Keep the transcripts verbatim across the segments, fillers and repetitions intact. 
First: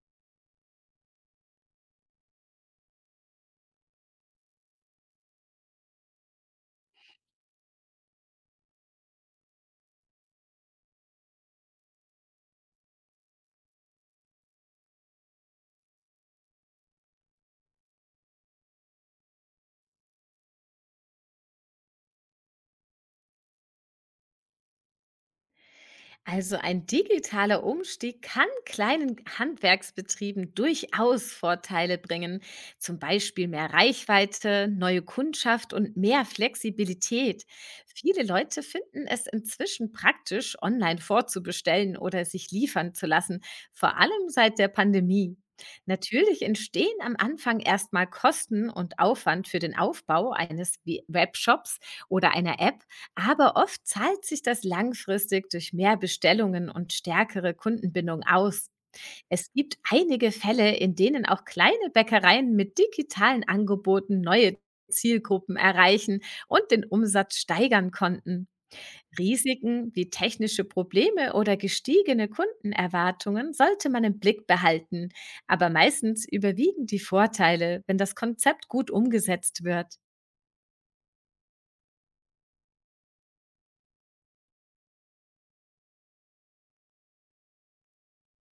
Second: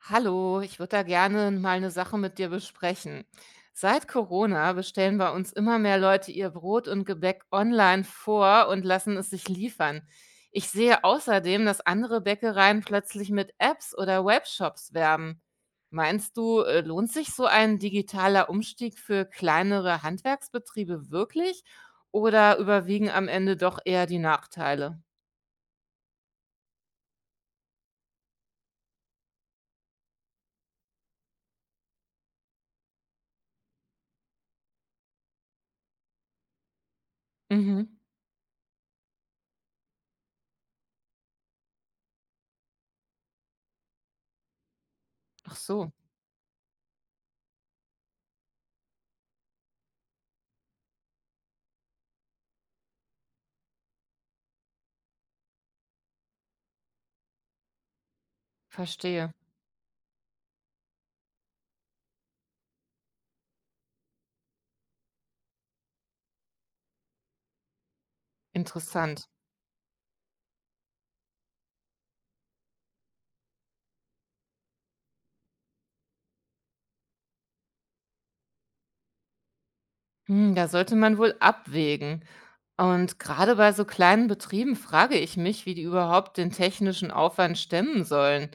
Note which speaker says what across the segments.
Speaker 1: Hallo, ich würde da gerne mal eine Sache mit dir besprechen. Seit Corona bestellen bei uns immer mehr Leute ihr Brot und Gebäck online vor und lassen es sich liefern. Ich sehe außerdem, dass andere Bäckereien plötzlich mit Apps oder Webshops werben. Meinst du, äh, lohnt sich so ein digitaler Umstieg für kleinere Handwerksbetriebe wirklich oder überwiegen am Ende doch eher die Nachteile?
Speaker 2: Also ein digitaler Umstieg kann kleinen Handwerksbetrieben durchaus Vorteile bringen, zum Beispiel mehr Reichweite, neue Kundschaft und mehr Flexibilität.
Speaker 1: Mhm.
Speaker 2: Viele Leute finden es inzwischen praktisch, online vorzubestellen oder sich liefern zu lassen, vor allem seit der Pandemie.
Speaker 1: Ach so,
Speaker 2: Natürlich entstehen am Anfang erstmal Kosten und Aufwand für den Aufbau eines We- Webshops oder einer App, aber oft zahlt sich das langfristig durch mehr Bestellungen und stärkere Kundenbindung aus.
Speaker 1: verstehe.
Speaker 2: Es gibt einige Fälle, in denen auch kleine Bäckereien mit digitalen Angeboten neue Zielgruppen erreichen und den Umsatz steigern konnten.
Speaker 1: Interessant.
Speaker 2: Risiken wie technische Probleme oder gestiegene Kundenerwartungen sollte man im Blick behalten, aber meistens überwiegen die Vorteile, wenn das Konzept gut umgesetzt wird.
Speaker 1: Hm, da sollte man wohl abwägen. Und gerade bei so kleinen Betrieben frage ich mich, wie die überhaupt den technischen Aufwand stemmen sollen.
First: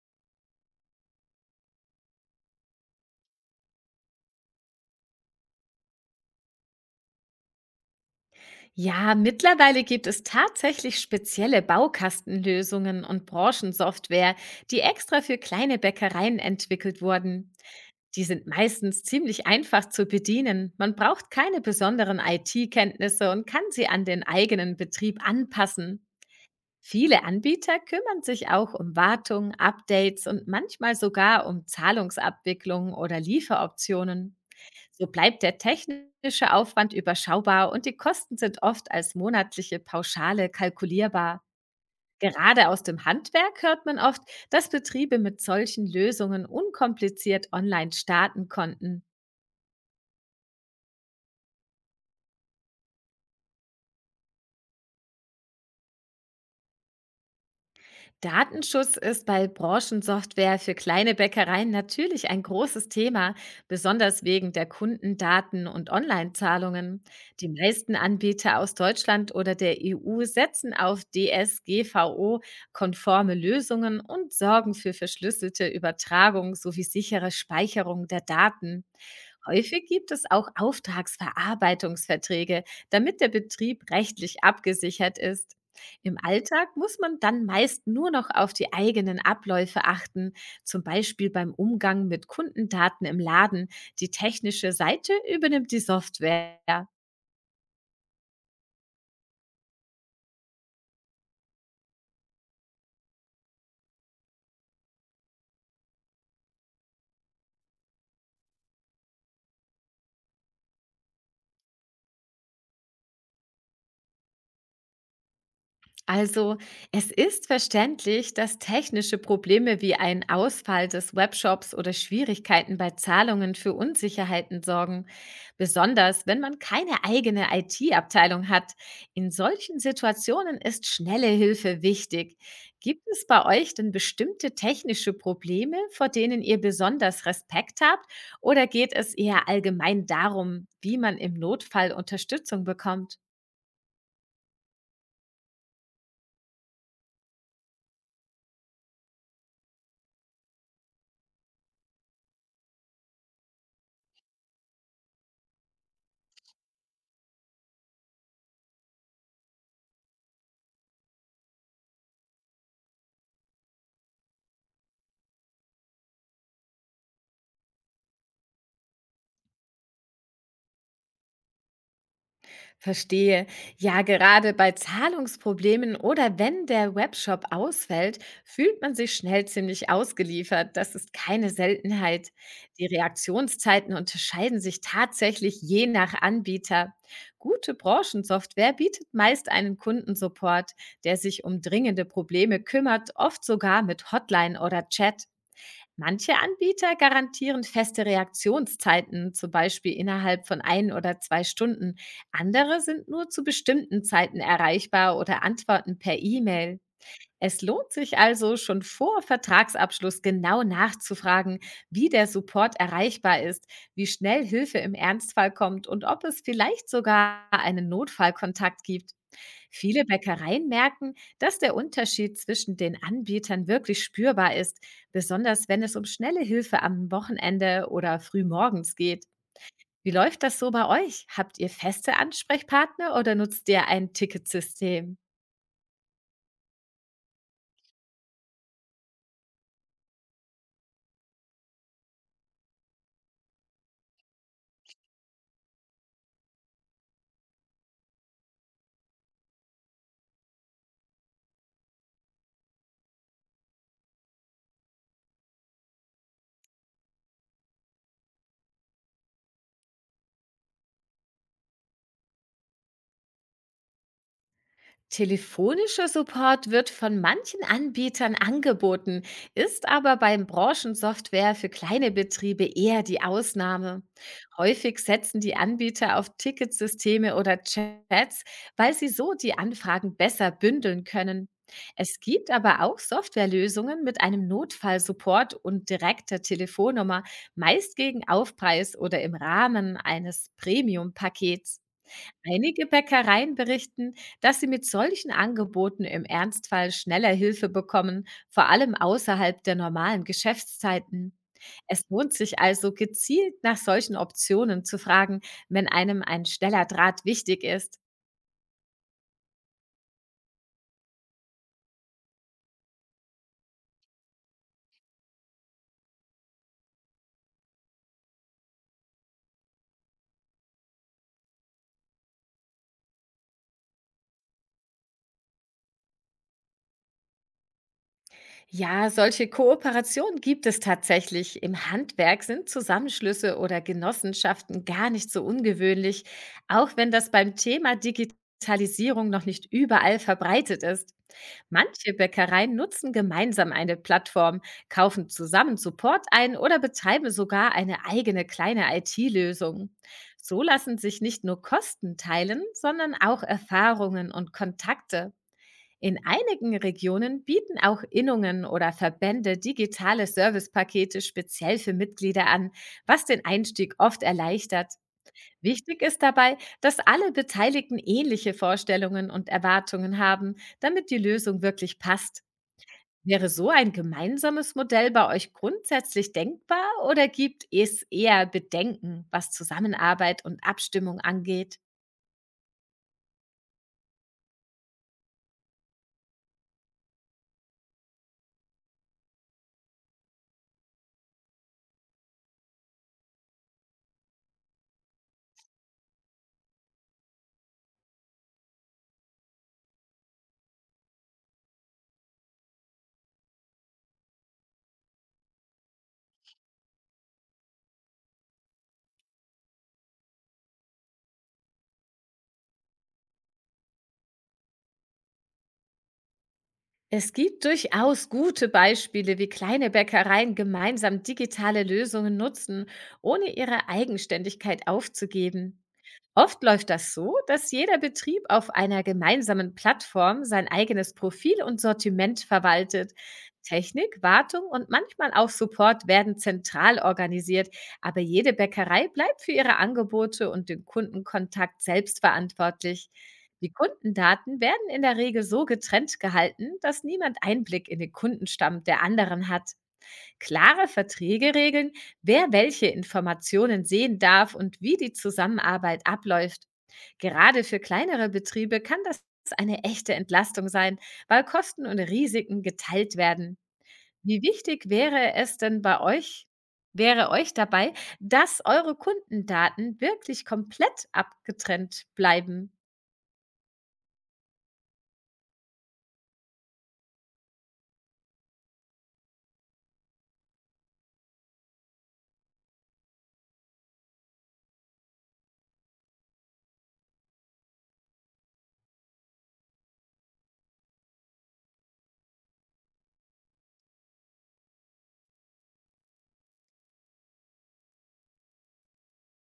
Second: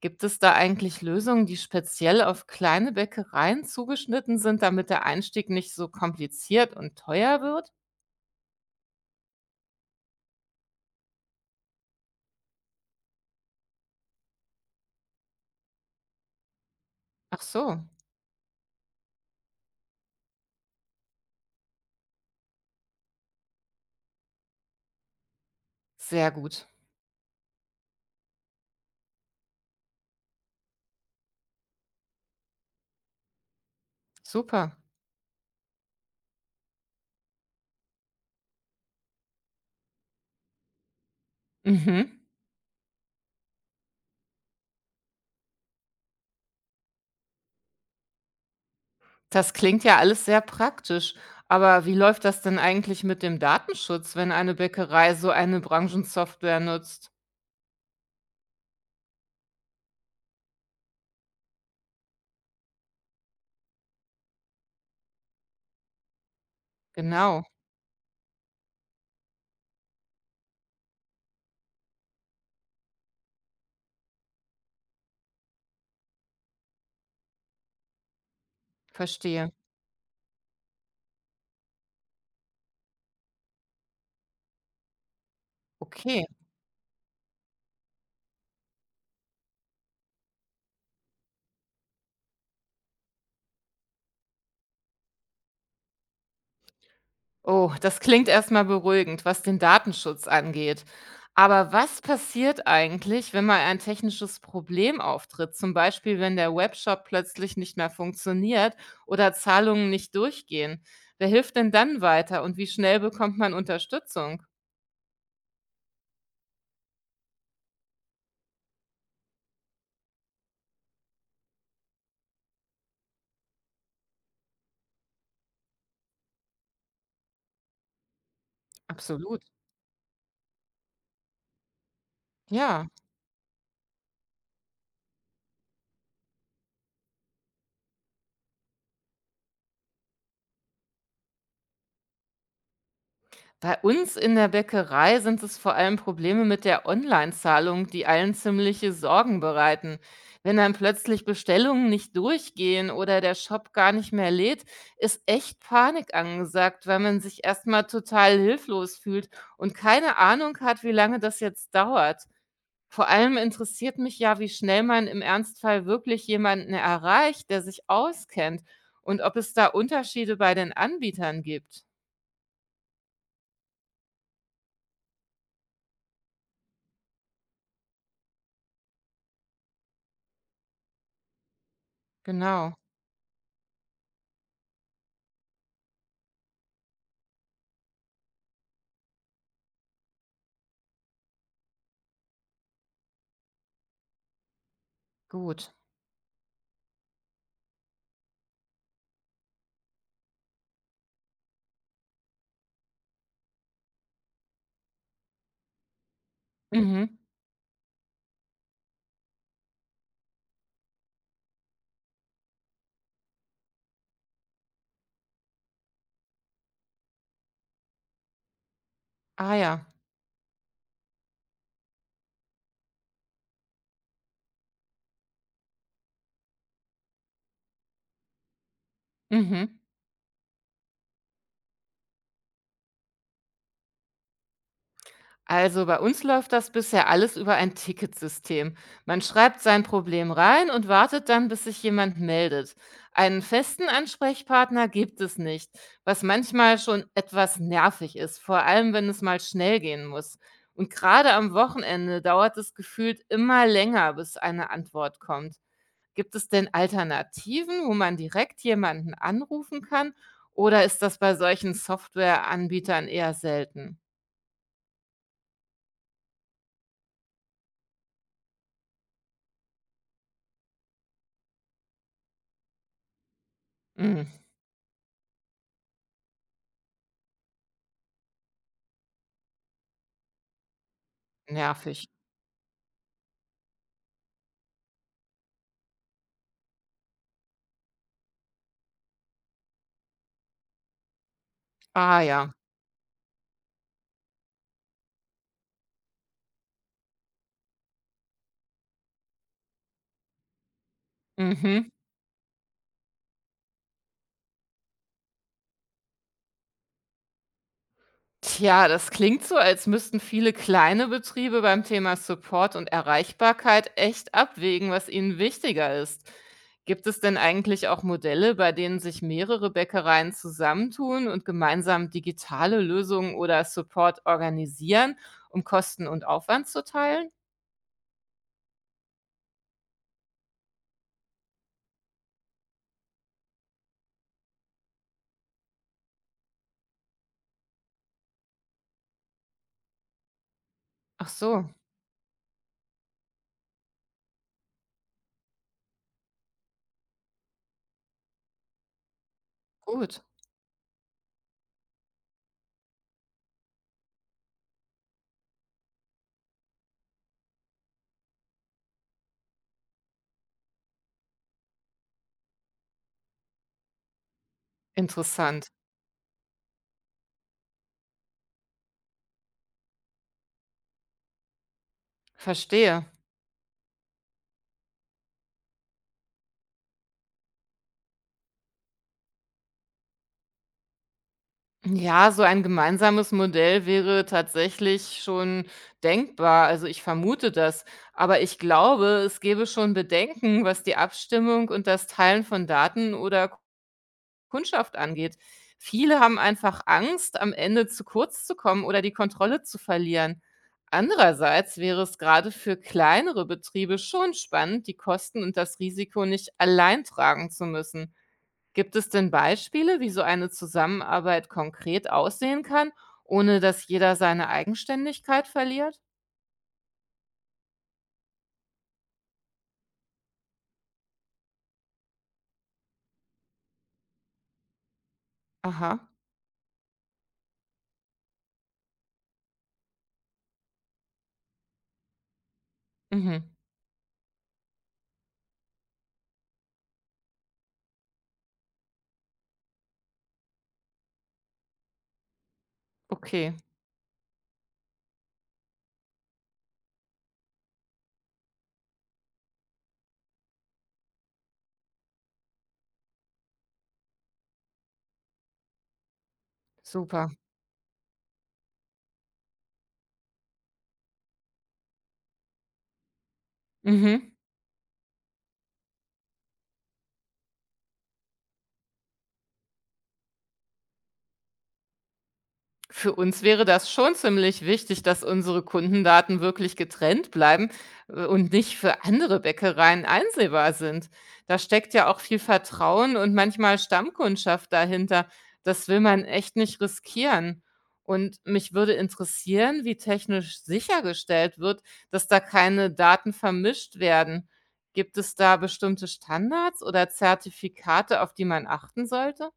Speaker 1: Gibt es da eigentlich Lösungen, die speziell auf kleine Bäckereien zugeschnitten sind, damit der Einstieg nicht so kompliziert und teuer wird?
Speaker 2: Ja, mittlerweile gibt es tatsächlich spezielle Baukastenlösungen und Branchensoftware, die extra für kleine Bäckereien entwickelt
Speaker 1: Ach
Speaker 2: wurden.
Speaker 1: so,
Speaker 2: Die sind meistens ziemlich einfach zu bedienen. Man braucht keine besonderen I T-Kenntnisse und kann sie an den eigenen Betrieb anpassen.
Speaker 1: sehr gut.
Speaker 2: Viele Anbieter kümmern sich auch um Wartung, Updates und manchmal sogar um Zahlungsabwicklung oder Lieferoptionen.
Speaker 1: Super.
Speaker 2: So bleibt der technische Aufwand überschaubar und die Kosten sind oft als monatliche Pauschale kalkulierbar.
Speaker 1: Mhm.
Speaker 2: Gerade aus dem Handwerk hört man oft, dass Betriebe mit solchen Lösungen unkompliziert online starten konnten.
Speaker 1: Das klingt ja alles sehr praktisch. Aber wie läuft das denn eigentlich mit dem Datenschutz, wenn eine Bäckerei so eine Branchensoftware nutzt?
Speaker 2: Datenschutz ist bei Branchensoftware für kleine Bäckereien natürlich ein großes Thema, besonders wegen der Kundendaten und Online-Zahlungen.
Speaker 1: Genau,
Speaker 2: Die meisten Anbieter aus Deutschland oder der E U setzen auf D S G V O-konforme Lösungen und sorgen für verschlüsselte Übertragung sowie sichere Speicherung der Daten.
Speaker 1: verstehe.
Speaker 2: Häufig gibt es auch Auftragsverarbeitungsverträge, damit der Betrieb rechtlich abgesichert ist. Im
Speaker 1: Okay.
Speaker 2: Alltag muss man dann meist nur noch auf die eigenen Abläufe achten, zum Beispiel beim Umgang mit Kundendaten im Laden. Die technische Seite übernimmt die Software.
Speaker 1: Oh, das klingt erst mal beruhigend, was den Datenschutz angeht. Aber was passiert eigentlich, wenn mal ein technisches Problem auftritt? Zum Beispiel, wenn der Webshop plötzlich nicht mehr funktioniert oder Zahlungen nicht durchgehen. Wer hilft denn dann weiter und wie schnell bekommt man Unterstützung?
Speaker 2: Also, es ist verständlich, dass technische Probleme wie ein Ausfall des Webshops oder Schwierigkeiten bei Zahlungen für Unsicherheiten sorgen, besonders wenn man keine eigene I T-Abteilung hat. In
Speaker 1: Absolut.
Speaker 2: solchen Situationen ist schnelle Hilfe wichtig.
Speaker 1: Ja.
Speaker 2: Gibt es bei euch denn bestimmte technische Probleme, vor denen ihr besonders Respekt habt, oder geht es eher allgemein darum, wie man im Notfall Unterstützung bekommt?
Speaker 1: Bei uns in der Bäckerei sind es vor allem Probleme mit der Online-Zahlung, die allen ziemliche Sorgen bereiten. Wenn dann plötzlich Bestellungen nicht durchgehen oder der Shop gar nicht mehr lädt, ist echt Panik angesagt, weil man sich erstmal total hilflos fühlt und keine Ahnung hat, wie lange das jetzt dauert. Vor allem interessiert mich ja, wie schnell man im Ernstfall wirklich jemanden erreicht, der sich auskennt und ob es da Unterschiede bei den Anbietern gibt.
Speaker 2: Verstehe. Ja, gerade bei Zahlungsproblemen oder wenn der Webshop ausfällt, fühlt man sich schnell ziemlich ausgeliefert. Das ist keine Seltenheit.
Speaker 1: Genau,
Speaker 2: Die Reaktionszeiten unterscheiden sich tatsächlich je nach Anbieter. Gute Branchensoftware bietet meist einen Kundensupport, der sich um dringende Probleme kümmert, oft sogar mit Hotline oder Chat.
Speaker 1: gut.
Speaker 2: Manche Anbieter garantieren feste Reaktionszeiten, zum Beispiel innerhalb von ein oder zwei Stunden. Andere sind nur zu bestimmten Zeiten erreichbar oder antworten per E-Mail.
Speaker 1: Mhm.
Speaker 2: Es lohnt sich also schon vor Vertragsabschluss genau nachzufragen, wie der Support erreichbar ist, wie schnell Hilfe im Ernstfall kommt und ob es vielleicht sogar einen Notfallkontakt gibt.
Speaker 1: Ah ja.
Speaker 2: Viele Bäckereien merken, dass der Unterschied zwischen den Anbietern wirklich spürbar ist, besonders wenn es um schnelle Hilfe am Wochenende oder frühmorgens geht.
Speaker 1: Mhm.
Speaker 2: Wie läuft das so bei euch? Habt ihr feste Ansprechpartner oder nutzt ihr ein Ticketsystem?
Speaker 1: Also bei uns läuft das bisher alles über ein Ticketsystem. Man schreibt sein Problem rein und wartet dann, bis sich jemand meldet. Einen festen Ansprechpartner gibt es nicht, was manchmal schon etwas nervig ist, vor allem wenn es mal schnell gehen muss. Und gerade am Wochenende dauert es gefühlt immer länger, bis eine Antwort kommt. Gibt es denn Alternativen, wo man direkt jemanden anrufen kann, oder ist das bei solchen Softwareanbietern eher selten?
Speaker 2: Telefonischer Support wird von manchen Anbietern angeboten, ist aber beim Branchensoftware für kleine Betriebe eher die Ausnahme.
Speaker 1: Hm,
Speaker 2: Häufig setzen die Anbieter auf Ticketsysteme oder Chats, weil sie so die Anfragen besser bündeln können.
Speaker 1: nervig.
Speaker 2: Es gibt aber auch Softwarelösungen mit einem Notfallsupport und direkter Telefonnummer, meist gegen Aufpreis oder im Rahmen eines Premium-Pakets.
Speaker 1: Ah ja.
Speaker 2: Einige Bäckereien berichten, dass sie mit solchen Angeboten im Ernstfall schneller Hilfe bekommen, vor allem außerhalb der normalen Geschäftszeiten.
Speaker 1: Mhm.
Speaker 2: Es lohnt sich also gezielt nach solchen Optionen zu fragen, wenn einem ein schneller Draht wichtig ist.
Speaker 1: Tja, das klingt so, als müssten viele kleine Betriebe beim Thema Support und Erreichbarkeit echt abwägen, was ihnen wichtiger ist. Gibt es denn eigentlich auch Modelle, bei denen sich mehrere Bäckereien zusammentun und gemeinsam digitale Lösungen oder Support organisieren, um Kosten und Aufwand zu teilen?
Speaker 2: Ja, solche Kooperationen gibt es tatsächlich. Im Handwerk sind Zusammenschlüsse oder Genossenschaften gar nicht so ungewöhnlich, auch wenn das beim Thema Digitalisierung noch nicht überall verbreitet ist.
Speaker 1: Ach so,
Speaker 2: Manche Bäckereien nutzen gemeinsam eine Plattform, kaufen zusammen Support ein oder betreiben sogar eine eigene kleine I T-Lösung.
Speaker 1: gut,
Speaker 2: So lassen sich nicht nur Kosten teilen, sondern auch Erfahrungen und Kontakte. In einigen Regionen bieten auch Innungen oder Verbände digitale Servicepakete speziell für Mitglieder an, was den Einstieg oft erleichtert.
Speaker 1: interessant,
Speaker 2: Wichtig ist dabei, dass alle Beteiligten ähnliche Vorstellungen und Erwartungen haben, damit die Lösung wirklich passt.
Speaker 1: verstehe.
Speaker 2: Wäre so ein gemeinsames Modell bei euch grundsätzlich denkbar oder gibt es eher Bedenken, was Zusammenarbeit und Abstimmung angeht?
Speaker 1: Ja, so ein gemeinsames Modell wäre tatsächlich schon denkbar. Also ich vermute das. Aber ich glaube, es gäbe schon Bedenken, was die Abstimmung und das Teilen von Daten oder Kundschaft angeht. Viele haben einfach Angst, am Ende zu kurz zu kommen oder die Kontrolle zu verlieren. Andererseits wäre es gerade für kleinere Betriebe schon spannend, die Kosten und das Risiko nicht allein tragen zu müssen. Gibt es denn Beispiele, wie so eine Zusammenarbeit konkret aussehen kann, ohne dass jeder seine Eigenständigkeit verliert?
Speaker 2: Es gibt durchaus gute Beispiele, wie kleine Bäckereien gemeinsam digitale Lösungen nutzen, ohne ihre Eigenständigkeit aufzugeben.
Speaker 1: Aha,
Speaker 2: Oft läuft das so, dass jeder Betrieb auf einer gemeinsamen Plattform sein eigenes Profil und Sortiment verwaltet.
Speaker 1: mhm,
Speaker 2: Technik, Wartung und manchmal auch Support werden zentral organisiert, aber jede Bäckerei bleibt für ihre Angebote und den Kundenkontakt selbst verantwortlich.
Speaker 1: okay,
Speaker 2: Die Kundendaten werden in der Regel so getrennt gehalten, dass niemand Einblick in den Kundenstamm der anderen hat. Klare Verträge regeln, wer welche Informationen sehen darf und wie die Zusammenarbeit abläuft.
Speaker 1: super.
Speaker 2: Gerade für kleinere Betriebe kann das eine echte Entlastung sein, weil Kosten und Risiken geteilt werden.
Speaker 1: Mhm.
Speaker 2: Wie wichtig wäre es denn bei euch, wäre euch dabei, dass eure Kundendaten wirklich komplett abgetrennt bleiben?
Speaker 1: Für uns wäre das schon ziemlich wichtig, dass unsere Kundendaten wirklich getrennt bleiben äh, und nicht für andere Bäckereien einsehbar sind. Da steckt ja auch viel Vertrauen und manchmal Stammkundschaft dahinter. Das will man echt nicht riskieren. Und mich würde interessieren, wie technisch sichergestellt wird, dass da keine Daten vermischt werden. Gibt es da bestimmte Standards oder Zertifikate, auf die man achten sollte?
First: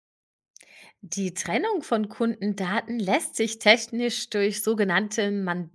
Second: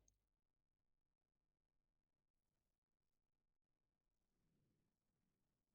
Speaker 2: Die Trennung von Kundendaten lässt sich technisch durch sogenannte Man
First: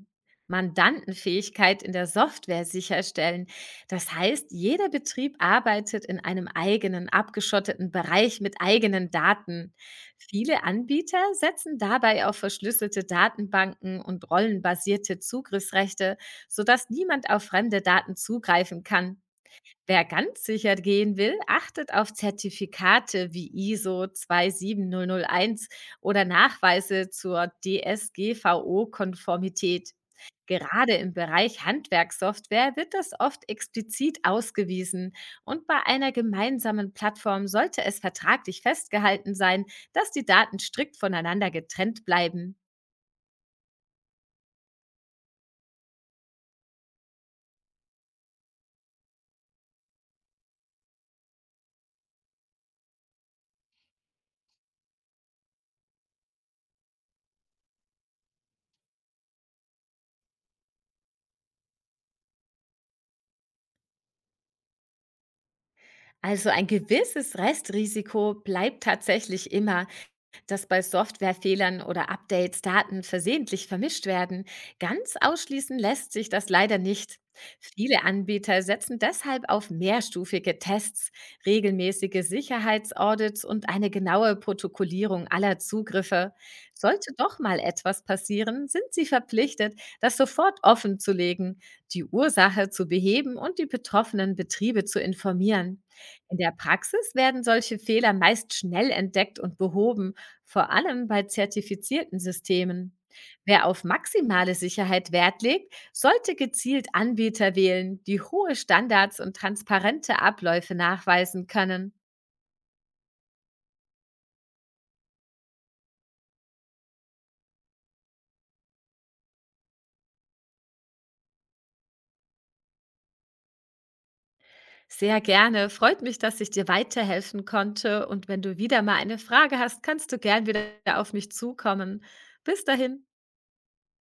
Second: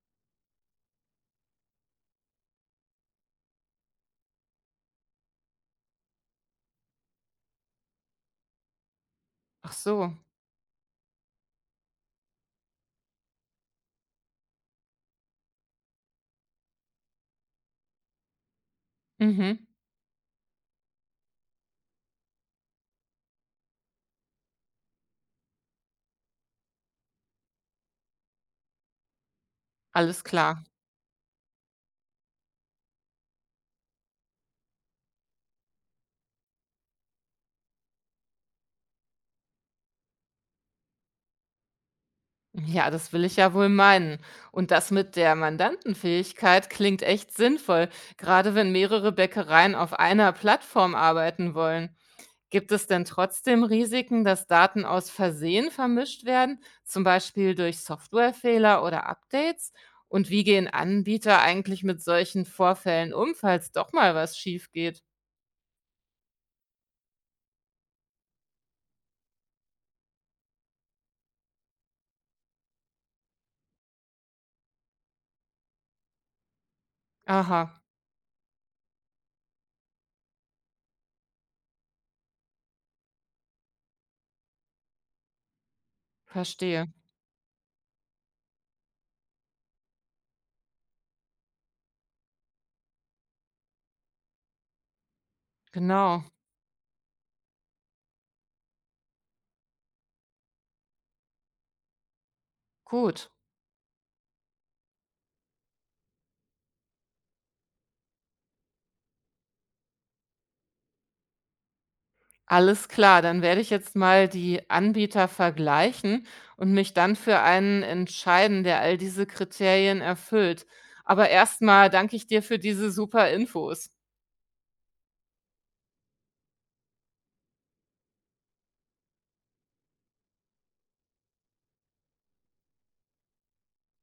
Speaker 2: Mandantenfähigkeit in der Software sicherstellen. Das heißt, jeder Betrieb arbeitet in einem eigenen, abgeschotteten Bereich mit eigenen Daten.
Speaker 1: Ach so,
Speaker 2: Viele Anbieter setzen dabei auf verschlüsselte Datenbanken und rollenbasierte Zugriffsrechte, sodass niemand auf fremde Daten zugreifen kann.
Speaker 1: mhm.
Speaker 2: Wer ganz sicher gehen will, achtet auf Zertifikate wie ISO zwei sieben null null eins oder Nachweise zur D S G V O-Konformität.
Speaker 1: Alles klar.
Speaker 2: Gerade im Bereich Handwerkssoftware wird das oft explizit ausgewiesen und bei einer gemeinsamen Plattform sollte es vertraglich festgehalten sein, dass die Daten strikt voneinander getrennt bleiben.
Speaker 1: Ja, das will ich ja wohl meinen. Und das mit der Mandantenfähigkeit klingt echt sinnvoll, gerade wenn mehrere Bäckereien auf einer Plattform arbeiten wollen. Gibt es denn trotzdem Risiken, dass Daten aus Versehen vermischt werden, zum Beispiel durch Softwarefehler oder Updates? Und wie gehen Anbieter eigentlich mit solchen Vorfällen um, falls doch mal was schief geht?
Speaker 2: Also ein gewisses Restrisiko bleibt tatsächlich immer, dass bei Softwarefehlern oder Updates Daten versehentlich vermischt werden. Ganz ausschließen lässt sich das leider nicht.
Speaker 1: Aha,
Speaker 2: Viele Anbieter setzen deshalb auf mehrstufige Tests, regelmäßige Sicherheitsaudits und eine genaue Protokollierung aller Zugriffe.
Speaker 1: verstehe.
Speaker 2: Sollte doch mal etwas passieren, sind sie verpflichtet, das sofort offenzulegen, die Ursache zu beheben und die betroffenen Betriebe zu informieren.
Speaker 1: Genau.
Speaker 2: In der Praxis werden solche Fehler meist schnell entdeckt und behoben, vor allem bei zertifizierten Systemen.
Speaker 1: Gut.
Speaker 2: Wer auf maximale Sicherheit Wert legt, sollte gezielt Anbieter wählen, die hohe Standards und transparente Abläufe nachweisen können.
Speaker 1: Alles klar, dann werde ich jetzt mal die Anbieter vergleichen und mich dann für einen entscheiden, der all diese Kriterien erfüllt. Aber erstmal danke ich dir für diese super Infos.
Speaker 2: Sehr gerne, freut mich, dass ich dir weiterhelfen konnte und wenn du wieder mal eine Frage hast, kannst du gern wieder auf mich zukommen. Bis dahin.